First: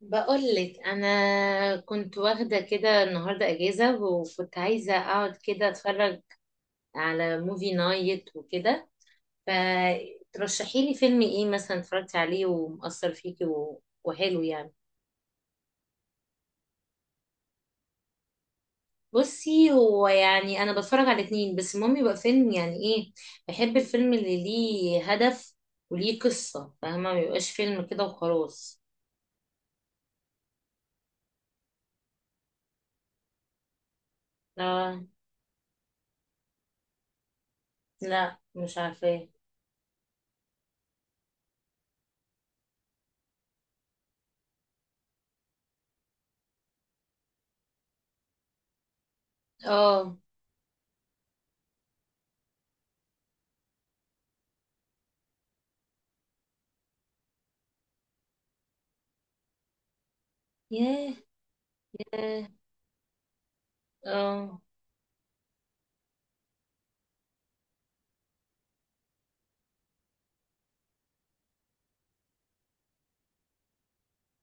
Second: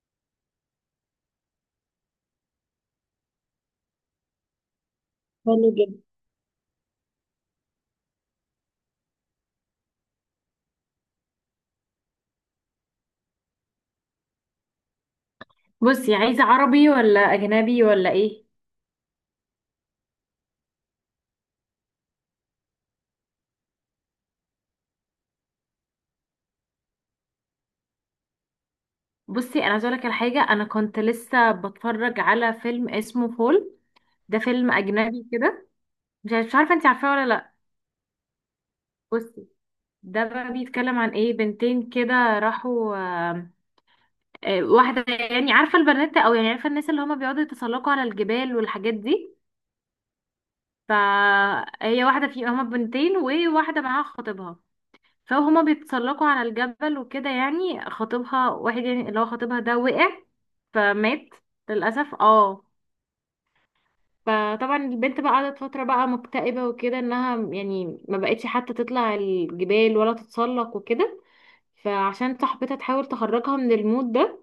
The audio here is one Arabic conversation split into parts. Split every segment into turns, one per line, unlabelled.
بقولك، انا كنت واخده كده النهارده اجازه، وكنت عايزه اقعد كده
حلو جدا.
اتفرج على موفي نايت وكده. فترشحي لي فيلم ايه مثلا اتفرجتي عليه ومأثر فيكي و- وحلو يعني؟
بصي، عايزة عربي ولا أجنبي ولا إيه؟
بصي، هو يعني انا بتفرج على اتنين، بس المهم يبقى فيلم يعني ايه. بحب الفيلم اللي ليه هدف وليه قصه، فاهمه، ما يبقاش فيلم كده وخلاص.
بصي أنا عايزة أقولك على حاجة. أنا كنت لسه بتفرج على فيلم اسمه فول. ده فيلم
لا،
أجنبي كده. مش عارفة أنت عارفاه ولا لأ؟
لا، مش عارفه.
بصي، ده بقى بيتكلم عن إيه؟ بنتين كده راحوا واحدة، يعني عارفة البنات، أو يعني عارفة الناس اللي هما بيقعدوا يتسلقوا على الجبال والحاجات دي.
اه.
فهي واحدة، في هما بنتين وواحدة معاها خطيبها. فهما بيتسلقوا على الجبل وكده، يعني خطيبها، واحد يعني اللي هو خطيبها ده وقع
ياه.
فمات للأسف،
اه.
اه.
اه.
فطبعا البنت بقى قعدت فترة بقى مكتئبة وكده، انها يعني ما بقتش حتى تطلع الجبال ولا تتسلق وكده. فعشان صاحبتها تحاول تخرجها من المود ده،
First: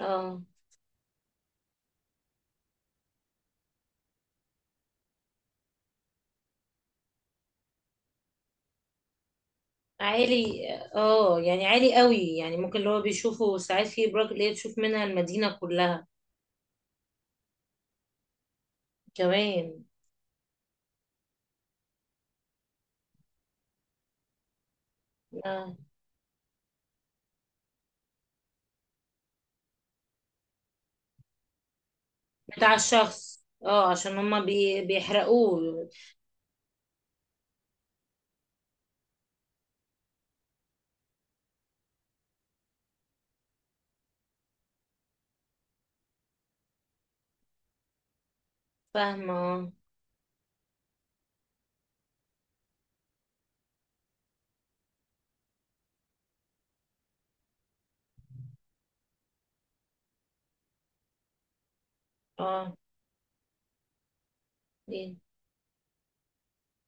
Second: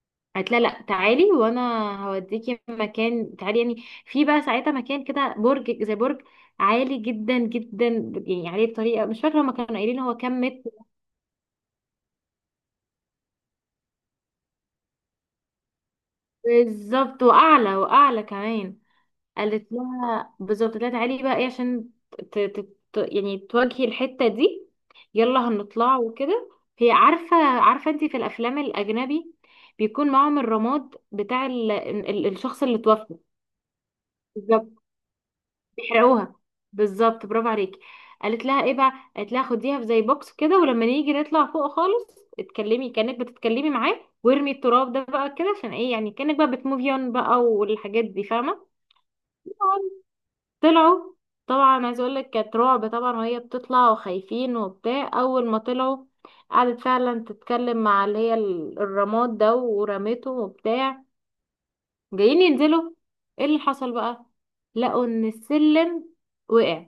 آه.
قالت لها لا تعالي، وانا هوديكي مكان. تعالي يعني، في بقى ساعتها مكان كده، برج زي برج عالي جدا جدا، يعني عليه بطريقة مش فاكرة هما كانوا قايلين هو كام متر.
عالي. اه، يعني عالي قوي، يعني ممكن اللي هو بيشوفه ساعات في ابراج اللي هي تشوف منها المدينة كلها.
بالظبط، واعلى واعلى كمان. قالت
كمان.
لها بالظبط، قالت لها تعالي بقى ايه عشان ت... ت... يعني تواجهي الحتة دي، يلا
آه.
هنطلع وكده. هي عارفة عارفة، انت في الافلام الاجنبي بيكون معاهم الرماد بتاع الشخص
بتاع
اللي توفى.
الشخص، اه، عشان هما
بالظبط،
بيحرقوه.
بيحرقوها. بالظبط، برافو عليكي. قالت لها ايه بقى؟ قالت لها خديها في زي بوكس كده، ولما نيجي نطلع فوق خالص اتكلمي كانك بتتكلمي معاه، وارمي التراب ده بقى كده، عشان ايه يعني كانك بقى بتموفي اون بقى والحاجات دي، فاهمه.
فاهمة. اه.
طلعوا، طبعا عايزه اقول لك كانت رعب طبعا، وهي بتطلع وخايفين وبتاع. اول ما طلعوا قعدت فعلا تتكلم مع اللي هي الرماد ده، ورميته وبتاع. جايين
اه.
ينزلوا، ايه اللي حصل بقى؟ لقوا
إيه.
ان السلم وقع.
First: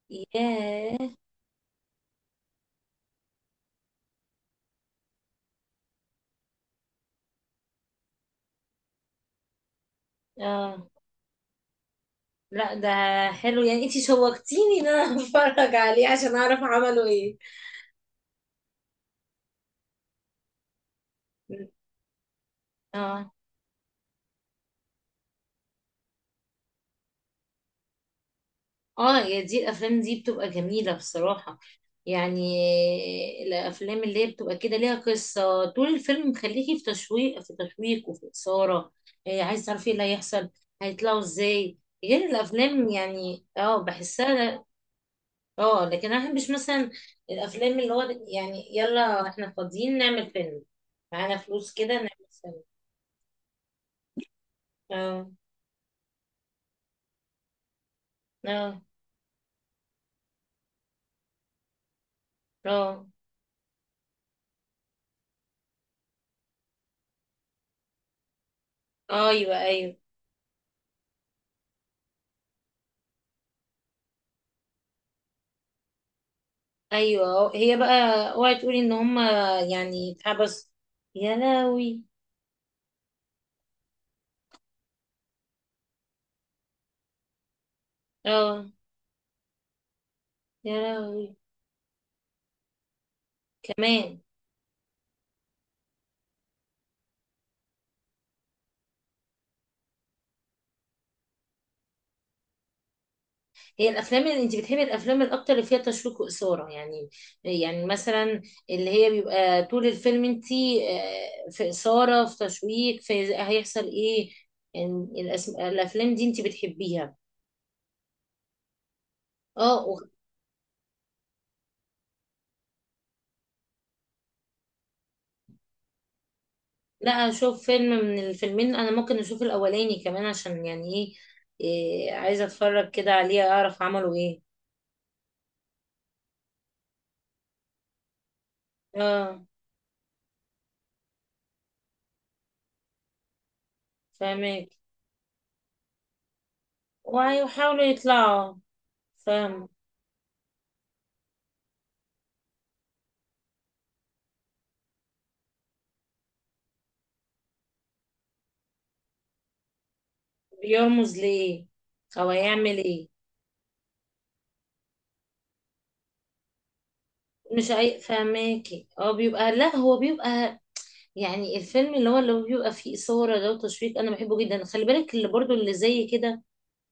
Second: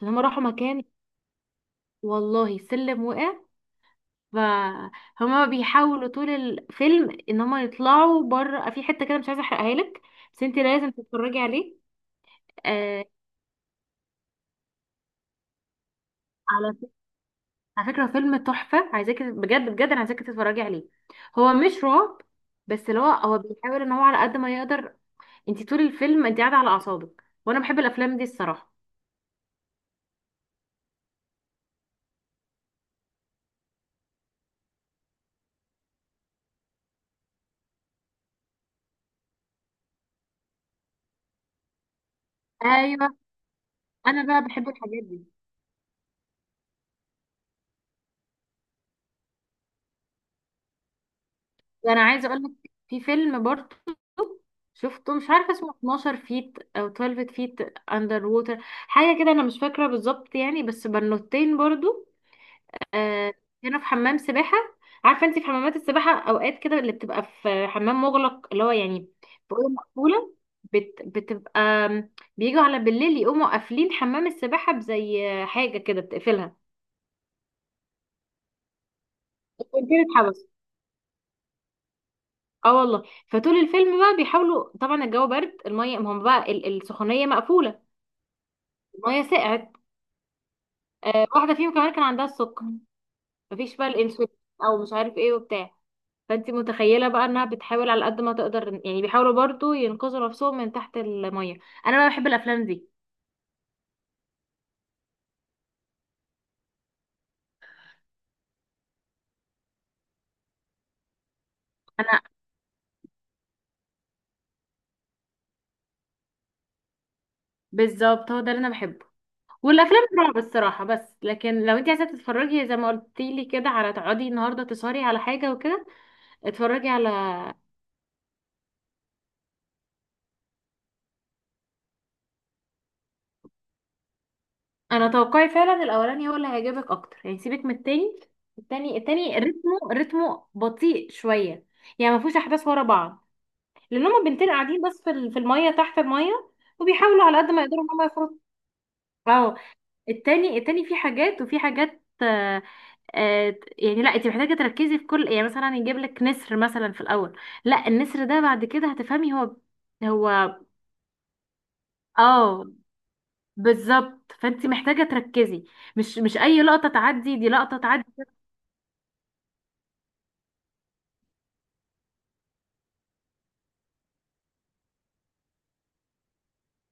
فهم راحوا مكان.
ياه.
والله السلم وقع. فهما بيحاولوا طول الفيلم ان هما يطلعوا بره في حته كده. مش عايزه احرقها لك، بس انت
اه.
لازم تتفرجي عليه.
لا، ده
آه.
حلو يعني، انتي شوقتيني ان انا اتفرج عليه عشان اعرف
على ف-
عملوا ايه.
على فكره فيلم تحفه، عايزاكي بجد بجد، انا عايزاكي تتفرجي عليه. هو مش رعب، بس اللي هو
اه.
هو بيحاول ان هو على قد ما يقدر. انت طول الفيلم انت قاعده على اعصابك، وانا بحب الافلام دي الصراحه.
اه، يا دي الافلام دي بتبقى جميله بصراحه يعني. الافلام اللي هي بتبقى كده ليها قصه، طول الفيلم مخليكي في تشويق في تشويق وفي اثاره. إيه، عايز تعرفي ايه اللي هيحصل، هيطلعوا ازاي، غير الافلام
ايوه،
يعني، اه،
انا بقى
بحسها.
بحب الحاجات دي.
اه، لكن انا مش مثلا الافلام اللي هو، يعني يلا احنا فاضيين نعمل فيلم، معانا فلوس
ده
كده
انا
نعمل
عايزه اقول لك
فيلم.
في فيلم برضه شفته،
اه.
مش عارفه اسمه 12 فيت او 12 فيت اندر ووتر،
اه.
حاجه كده انا مش فاكره بالظبط يعني، بس بنوتين برضه.
اه.
آه. كانوا في حمام سباحه. عارفه انت في حمامات السباحه اوقات كده اللي بتبقى في حمام مغلق، اللي هو يعني
آه،
في
ايوه،
اوضه
ايوه.
مقفوله. بتبقى بيجوا على بالليل يقوموا قافلين حمام السباحه بزي حاجه كده بتقفلها.
ايوه، هي بقى اوعي تقولي ان هما
كنت.
يعني اتحبس؟ يا لهوي.
اه والله. فطول الفيلم بقى بيحاولوا طبعا، الجو برد، الميه ما هم بقى السخونيه مقفوله،
اه،
الميه سقعت.
يا لهوي.
واحده فيهم كمان كان عندها السكر، مفيش بقى
كمان.
الانسولين او مش عارف ايه وبتاع. فانت متخيله بقى انها بتحاول على قد ما تقدر، يعني بيحاولوا برضو ينقذوا نفسهم من تحت الميه. انا بقى بحب الافلام دي.
هي الافلام اللي انت بتحبي الافلام الاكتر اللي فيها تشويق واثاره يعني مثلا اللي هي بيبقى طول الفيلم انت، في
انا
اثاره في تشويق في هيحصل ايه يعني. الافلام دي انت بتحبيها.
بالظبط، هو ده اللي انا بحبه.
اه.
والافلام الرعب الصراحه. بس لكن لو انت عايزه تتفرجي زي ما قلتي لي كده على تقعدي النهارده تسهري على حاجه وكده، اتفرجي على.
لا، اشوف فيلم من الفيلمين، انا ممكن اشوف الاولاني كمان عشان يعني إيه، عايزه اتفرج كده عليه اعرف عملوا ايه.
انا توقعي فعلا الاولاني هو اللي هيعجبك اكتر، يعني سيبك من التاني. التاني
اه،
رتمه بطيء شويه، يعني ما فيهوش احداث ورا بعض، لان هما بنتين
فاهمك.
قاعدين بس في الميه، تحت الميه، وبيحاولوا على قد ما يقدروا
وهيحاولوا
ان هما يخرجوا.
يطلعوا،
اه.
فاهم.
التاني فيه حاجات وفي حاجات. يعني لا، انت محتاجه تركزي في كل، يعني مثلا يجيب لك نسر مثلا في الاول، لا النسر ده بعد كده هتفهمي هو هو
بيرمز ليه او
اه،
هيعمل ايه.
بالظبط. فانت محتاجه تركزي، مش اي لقطه تعدي، دي
مش
لقطه
اي،
تعدي.
فاهماكي، هو بيبقى، لا، هو بيبقى، يعني الفيلم اللي هو بيبقى فيه اثاره ده وتشويق، انا بحبه جدا. خلي بالك اللي برضو اللي زي كده،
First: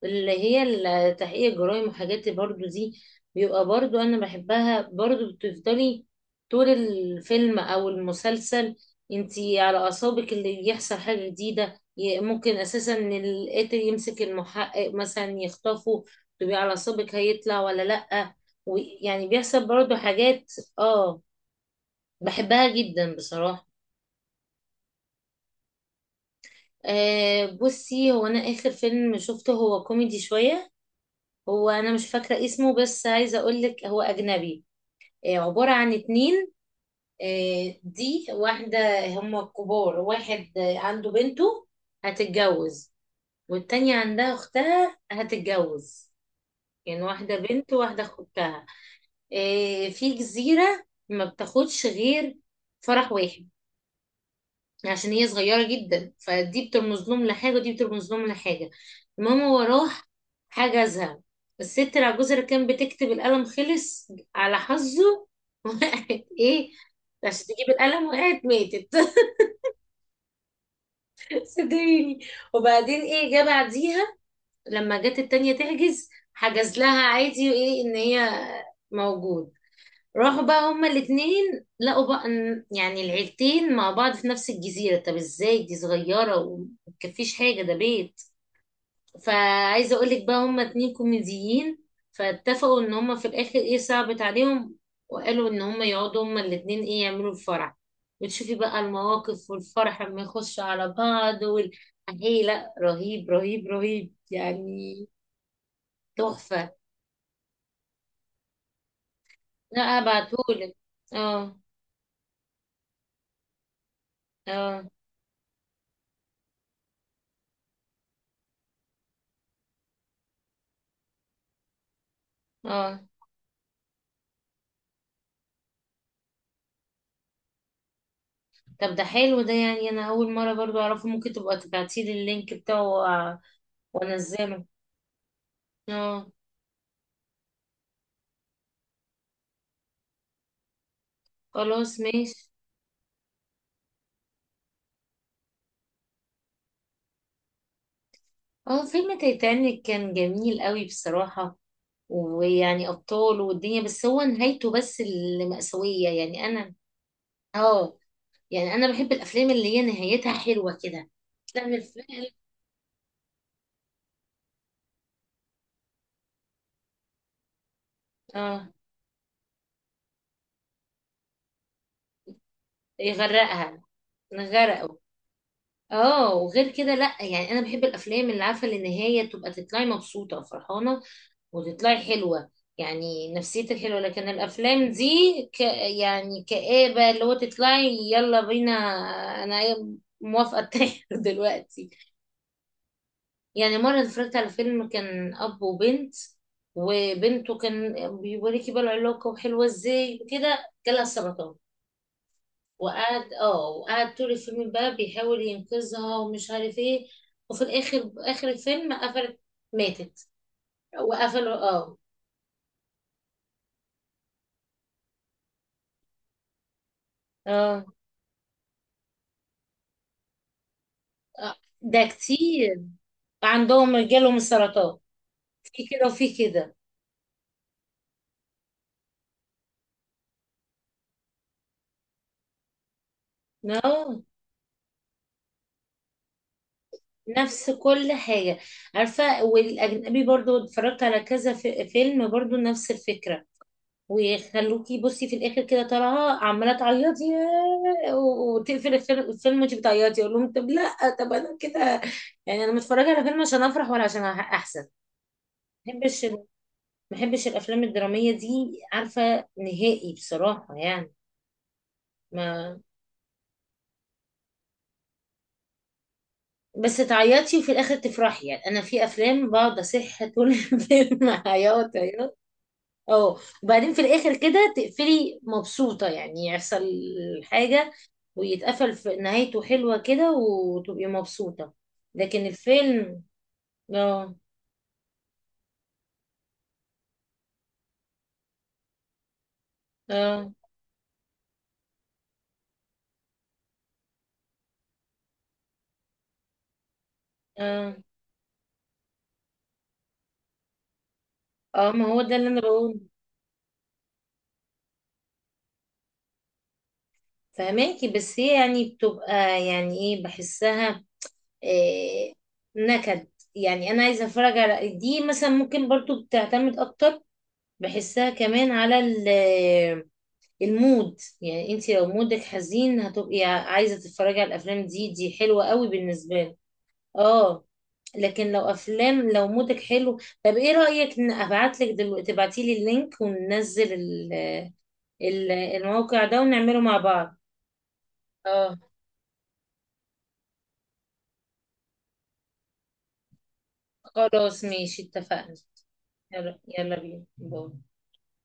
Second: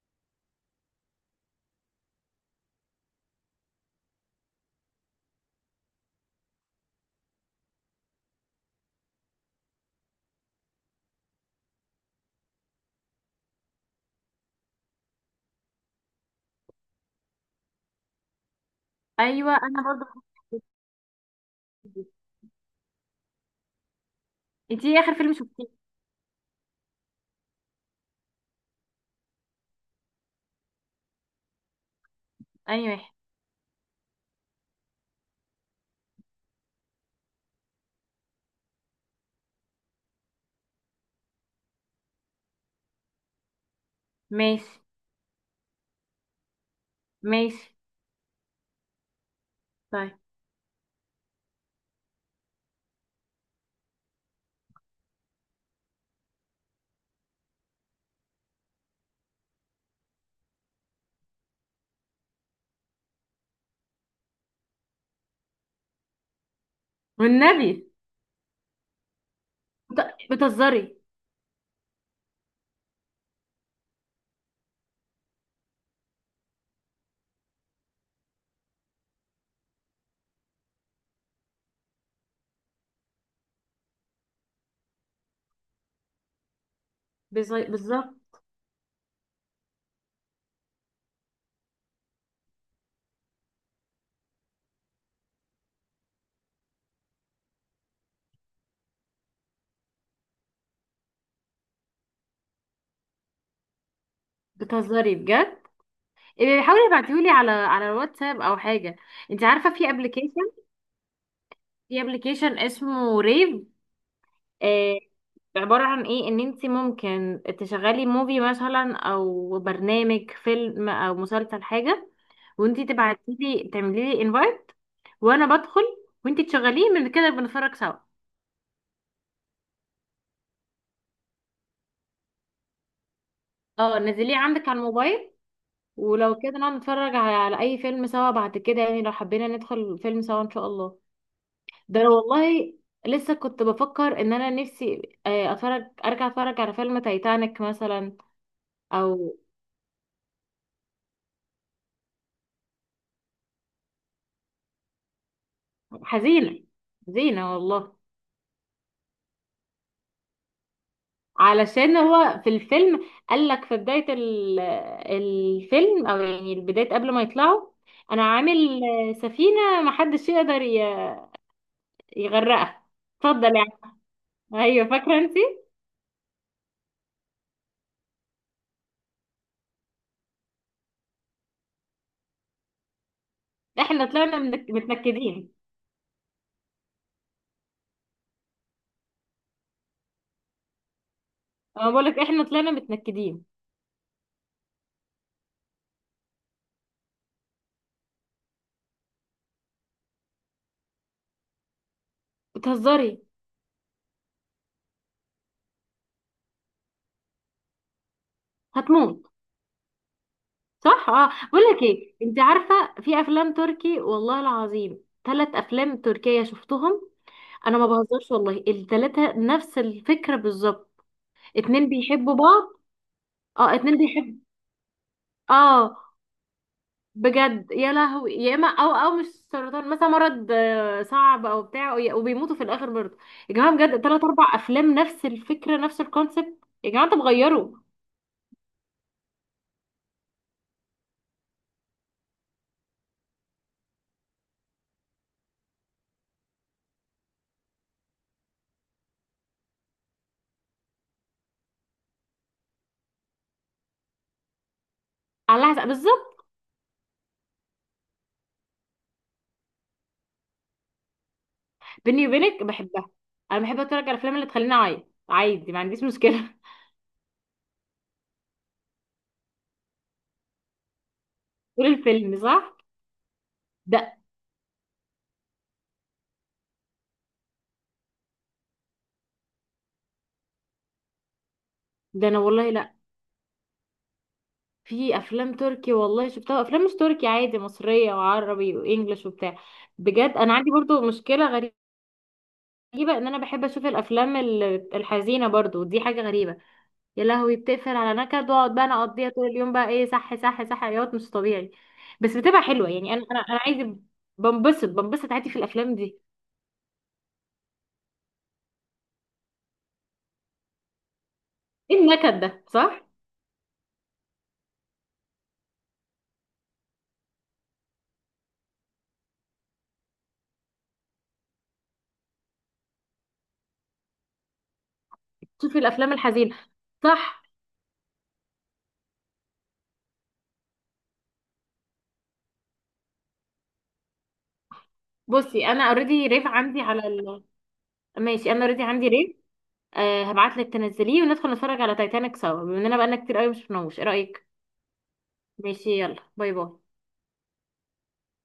اللي هي التحقيق الجرائم وحاجات برضو دي، بيبقى برضو انا بحبها برضو. بتفضلي طول الفيلم او المسلسل انتي على اعصابك، اللي يحصل حاجة جديدة، ممكن اساسا ان القاتل يمسك المحقق مثلا يخطفه، تبقي على اعصابك هيطلع ولا لأ، ويعني
ايوه
بيحصل
انا
برضو
برضو بحب
حاجات. اه،
دي.
بحبها جدا بصراحة.
انت ايه اخر فيلم شفتيه؟
آه، بصي، هو انا اخر فيلم شفته هو كوميدي شوية. هو انا مش فاكره اسمه،
اي
بس
واحد.
عايزه اقول لك، هو اجنبي. آه، عباره عن اتنين. آه، دي واحده هم كبار، واحد عنده بنته هتتجوز، والتانية عندها
ماشي.
اختها هتتجوز، يعني واحده
ماشي.
بنت وواحده اختها. آه، في
طيب.
جزيره. ما بتاخدش غير فرح واحد عشان هي صغيرة جدا، فدي بترمز لهم لحاجة ودي بترمز لهم لحاجة. المهم، هو راح حجزها الست العجوزة اللي كانت بتكتب، القلم خلص على حظه وقعت ايه عشان تجيب
والنبي.
القلم، وقعت ماتت
بتهزري.
صدقيني. وبعدين ايه جه بعديها؟ لما جت التانية تحجز، حجز لها عادي، وايه ان هي موجود. راحوا بقى هما الاتنين لقوا بقى، يعني العيلتين مع بعض في نفس الجزيرة، طب ازاي دي صغيرة ومتكفيش حاجة، ده
بالظبط.
بيت. فعايزة اقولك بقى هما اتنين كوميديين، فاتفقوا ان هما في الاخر ايه، صعبت عليهم، وقالوا ان هما يقعدوا هما الاتنين ايه يعملوا الفرح، وتشوفي بقى المواقف والفرح لما يخش على بعض ايه، لا، رهيب، رهيب، رهيب يعني.
بتهزري بجد؟ إيه،
تحفة.
حاولي ابعتيهولي على الواتساب او حاجه. انت عارفه
لا،
في ابلكيشن،
ابعتهولك. اه.
اسمه ريف.
اه.
آه. عباره عن ايه؟ ان انت ممكن تشغلي موفي مثلا، او برنامج فيلم او مسلسل حاجه، وانت
اه.
تبعتيلي تعملي لي انفايت، وانا بدخل وانت تشغليه، من كده بنتفرج سوا.
طب ده حلو، ده يعني انا اول مره برضو اعرفه، ممكن تبقى تبعتيلي اللينك بتاعه وأ-
اه، نزليه
وانزله.
عندك على الموبايل.
اه،
ولو كده نقعد نتفرج على اي فيلم سوا بعد كده يعني، لو حبينا ندخل فيلم سوا ان شاء الله.
خلاص
ده أنا
ماشي.
والله لسه كنت بفكر ان انا نفسي اتفرج، ارجع اتفرج على فيلم تايتانيك مثلا.
اه، فيلم
او
تايتانيك كان جميل قوي بصراحه، ويعني ابطال والدنيا، بس هو نهايته بس اللي مأساويه، يعني
حزينة،
انا.
حزينة والله.
اه، يعني انا بحب الافلام اللي هي نهايتها حلوه كده.
علشان
الفيلم.
هو في الفيلم قال لك في بداية الفيلم، او يعني بداية قبل ما يطلعوا، انا
اه،
عامل سفينة محدش يقدر يغرقها، اتفضل يعني.
يغرقها.
ايوه،
نغرقه.
فاكرة انت؟
اه، وغير كده لا يعني انا بحب الافلام اللي عارفه اللي النهايه تبقى تطلعي مبسوطه وفرحانه وتطلعي حلوة، يعني نفسيتك حلوة.
احنا
لكن
طلعنا
الأفلام دي،
متنكدين.
ك... يعني كآبة، اللي هو تطلعي يلا بينا. أنا موافقة أتاخر دلوقتي.
انا بقول لك احنا طلعنا متنكدين.
يعني مرة اتفرجت على فيلم كان أب وبنت، وبنته كان بيوريكي بقى العلاقة وحلوة ازاي وكده، جالها سرطان، وقعد
بتهزري.
اه وقعد طول الفيلم بقى بيحاول ينقذها ومش عارف ايه، وفي الآخر آخر الفيلم
هتموت.
قفلت، ماتت
صح. اه،
وقفلوا.
بقول لك
اه.
ايه؟ انت عارفه في افلام تركي والله العظيم 3 افلام تركيه شفتهم. انا
اه.
ما بهزرش والله، ال3 نفس الفكره بالظبط.
آه،
اتنين
ده
بيحبوا بعض.
كتير،
اه،
عندهم
اتنين
جالهم
بيحب.
السرطان، في
اه.
كده وفي كده.
بجد، يا لهوي. يا اما، او مش سرطان مثلا، مرض صعب او بتاع، وبيموتوا في الاخر برضه. يا جماعه بجد،
No.
3 4 افلام نفس الفكره نفس الكونسيبت. يا جماعه انتوا
نفس
بتغيروا.
كل حاجة. عارفة، والأجنبي برضو اتفرجت على كذا في فيلم برضو نفس الفكرة، ويخلوكي بصي في الآخر كده طالعة عمالة تعيطي، ياه، و- وتقفل الفيلم وانتي بتعيطي، أقول لهم طب لأ، طب أنا كده يعني، أنا متفرجة على فيلم عشان أفرح ولا عشان أحزن؟
الله حسب
ما بحبش
بالظبط.
الأفلام الدرامية دي، عارفة، نهائي بصراحة يعني.
بيني وبينك
ما
بحبها. انا بحب اتفرج على الافلام اللي تخليني اعيط عادي، ما عنديش مشكله.
بس تعيطي وفي الاخر تفرحي، يعني انا في افلام بقعد اصح طول الفيلم
طول
عياط
الفيلم،
عياط.
صح.
اه. وبعدين في
ده
الاخر كده تقفلي مبسوطه، يعني يحصل حاجه ويتقفل في نهايته حلوه كده وتبقي مبسوطه.
ده انا
لكن
والله لا.
الفيلم. اه.
في افلام تركي والله شفتها، افلام مش تركي عادي، مصريه وعربي وانجلش وبتاع. بجد
اه.
انا عندي برضو مشكله غريبه، ان انا بحب اشوف الافلام الحزينه برضو، دي حاجه غريبه. يا لهوي،
اه.
بتقفل على نكد واقعد بقى انا اقضيها طول اليوم بقى ايه، صح صح صح، عياط مش طبيعي.
اه، ما هو ده
بس
اللي انا
بتبقى حلوه
بقوله.
يعني، انا عايزه. بنبسط بنبسط عادي في الافلام دي.
فهماكي، بس هي يعني بتبقى، يعني ايه، بحسها.
ايه
إيه.
النكد ده، صح؟
نكد. يعني انا عايزه اتفرج على دي مثلا، ممكن برضو بتعتمد اكتر، بحسها كمان على المود. يعني انت لو مودك حزين هتبقي عايزة تتفرجي على الافلام دي، دي حلوة
شوفي
قوي
الافلام
بالنسبة لي.
الحزينه، صح.
اه، لكن لو افلام لو مودك حلو، طب ايه رأيك ان ابعت لك دلوقتي، تبعتي لي اللينك وننزل
بصي، انا
الموقع
اوريدي
ده
ريف
ونعمله
عندي
مع
على
بعض.
ال... ماشي انا
اه،
اوريدي عندي ريف. أه، هبعت لك تنزليه وندخل نتفرج على تايتانيك سوا، بما اننا بقالنا كتير قوي مش شفناهوش، ايه رايك؟
خلاص ماشي اتفقنا.
ماشي. يلا باي
يلا،
باي.
يلا بينا، باي.